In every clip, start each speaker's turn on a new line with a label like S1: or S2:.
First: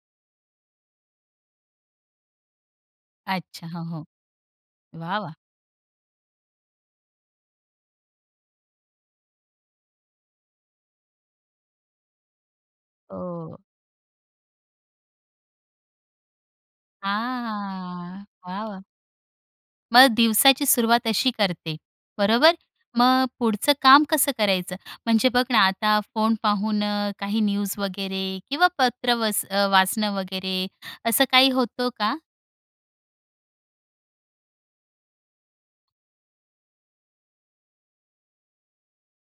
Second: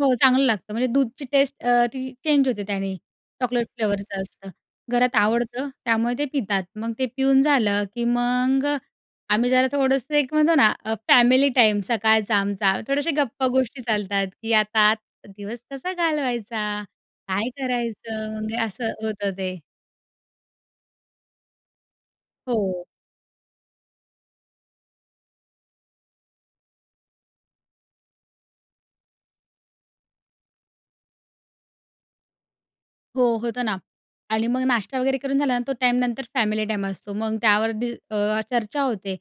S1: हो, चांगलं लागतं म्हणजे दूधची टेस्ट अ, ती चेंज होते त्यानी
S2: अच्छा.
S1: चॉकलेट
S2: हो, हो.
S1: फ्लेवरचं असतं घरात
S2: वाह, वाह!
S1: आवडतं त्यामुळे ते पितात. मग ते पिऊन झालं की मग अ, आम्ही जरा थोडंसं एक म्हणतो ना फॅमिली टाईम, सकाळचा आमचा थोडेसे गप्पा
S2: अ
S1: गोष्टी चालतात, की आता दिवस कसा घालवायचा, काय
S2: हां,
S1: करायचं, म्हणजे
S2: वाह, वाह!
S1: असं होतं ते.
S2: मग दिवसाची सुरुवात अशी करते बरोबर.
S1: हो.
S2: मग पुढचं काम कसं करायचं म्हणजे बघ ना आता फोन पाहून अ, काही न्यूज वगैरे किंवा पत्र वच वाचणं वगैरे असं काही होतो का?
S1: हो, होतं ना आणि मग नाश्ता वगैरे करून झालं ना तो टाईमनंतर फॅमिली टाईम असतो. मग त्यावर दि अ, चर्चा होते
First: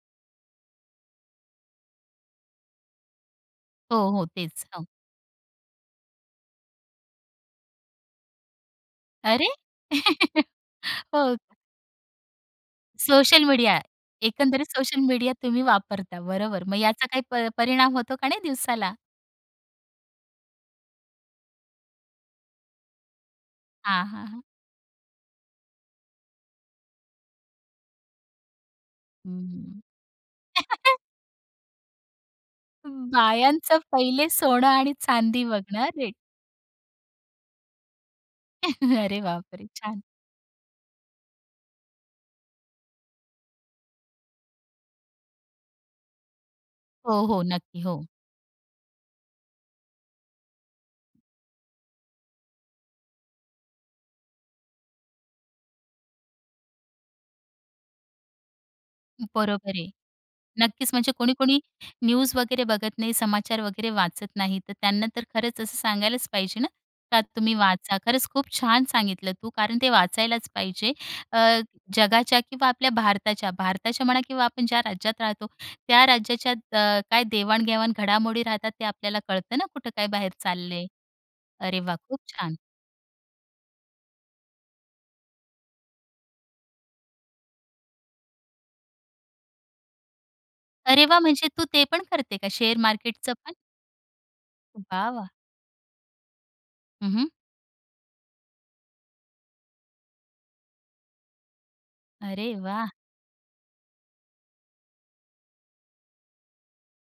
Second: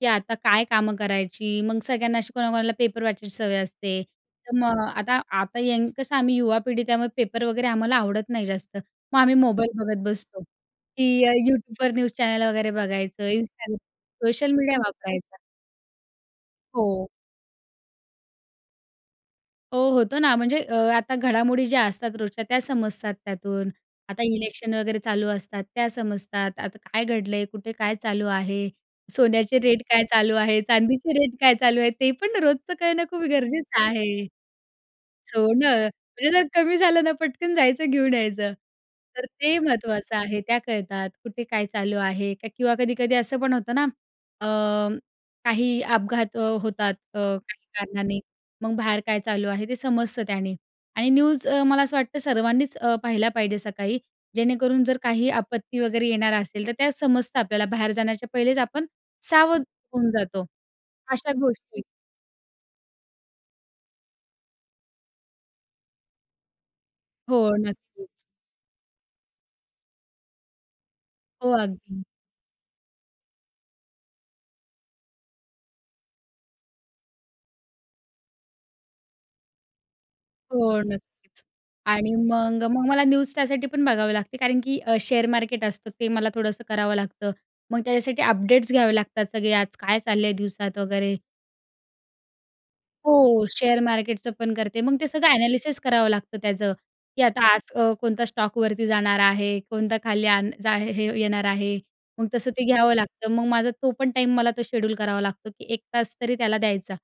S1: की आता काय कामं करायची मग सगळ्यांना अशी कोणा-कोणाला पेपर वाचायची सवय असते
S2: हो, हो,
S1: तर
S2: तेच
S1: मग
S2: हो.
S1: आता, आता य कसं आम्ही युवा पिढी त्यामुळे पेपर वगैरे आम्हाला आवडत नाही जास्त मग आम्ही
S2: अरे.
S1: मोबाईल बघत बसतो की अ,
S2: हो.
S1: YouTubeवर न्यूज चॅनेल वगैरे बघायचं
S2: सोशल
S1: Instagram
S2: मीडिया
S1: सोशल
S2: एकंदरीत
S1: मीडिया
S2: सोशल मीडिया
S1: वापरायचा.
S2: तुम्ही वापरता बरोबर मग याचा
S1: हो.
S2: काही प परिणाम होतो का नाही दिवसाला?
S1: हो, होतो ना म्हणजे अ, आता घडामोडी ज्या असतात रोजच्या त्या समजतात त्यातून.
S2: हां,
S1: आता
S2: हां, हां.
S1: इलेक्शन वगैरे चालू असतात त्या समजतात. आता काय घडलंय, कुठे काय चालू आहे, सोन्याचे
S2: हं.
S1: रेट काय चालू आहे, चांदीचे रेट काय चालू आहे ते पण रोजचं करणं खूप
S2: बायांच
S1: गरजेचं आहे.
S2: पहिले सोनं आणि चांदी बघणं
S1: सोनं
S2: हां रेट.
S1: म्हणजे जर कमी झालं तर पटकन जायचं घेऊन यायचं
S2: अरे
S1: तर ते
S2: बापरे! छान.
S1: महत्त्वाचं आहे. त्या कळतात. कुठे काय चालू आहे किंवा कधी-कधी असं पण होतं ना अ, काही अपघात होतात अ,
S2: हो, हो,
S1: काही
S2: नक्की हो.
S1: कारणाने मग बाहेर काय चालू आहे ते समजतं त्याने. आणि न्यूज अ, मला असं वाटतं सर्वांनीच अ, पाहिला पाहिजे सकाळी जेणेकरून जर काही आपत्ती वगैरे येणार असेल, तर त्या समजतं आपल्याला. बाहेर जाण्याच्या पहिलेच आपण सावध
S2: बरोबर आहे,
S1: होऊन जातो
S2: नक्कीच म्हणजे
S1: अशा
S2: कोणी-कोणी
S1: गोष्टी.
S2: न्यूज वगैरे बघत नाही समाचार वगैरे वाचत नाही तर त्यांना तर खरंच असं सांगायलाच पाहिजे ना, तर
S1: हो,
S2: तुम्ही वाचा
S1: नक्कीच.
S2: खरंच खूप छान सांगितलं तू कारण ते वाचायलाच पाहिजे. अ,
S1: हो, अगदी.
S2: जगाच्या किंवा आपल्या भारताच्या भारताच्या म्हणा किंवा आपण ज्या राज्यात राहतो त्या राज्याच्या अ, काय देवाण-घेवाण घडामोडी राहतात ते आपल्याला कळतं ना कुठं काय बाहेर
S1: हो
S2: चाललंय.
S1: नक्कीच,
S2: अरे वाह!
S1: आणि
S2: खूप छान.
S1: मग, मग मला न्यूज त्यासाठी पण बघावे लागते कारण की अ, शेअर मार्केट असतं ते मला थोडंसं करावं लागतं मग त्याच्यासाठी अपडेट्स घ्यावे लागतात सगळे आज काय चालल आहे दिवसात
S2: अरे
S1: वगैरे.
S2: वाह! म्हणजे तू ते पण करते का शेअर मार्केटच
S1: हो
S2: पण?
S1: शेअर मार्केटचं पण करते मग ते
S2: वाह, वाह!
S1: सगळं एनालिसिस करावं लागतं त्याचं
S2: हं,
S1: की
S2: हं.
S1: आता आज अ, कोणता स्टॉक वरती जाणार आहे, कोणता खाली आण जा हे येणार आहे. मग तसं
S2: अरे
S1: ते
S2: वाह!
S1: घ्यावं लागतं. मग माझा तो पण टाईम मला तो शेड्यूल करावा लागतो की 1 तास तरी त्याला द्यायचा.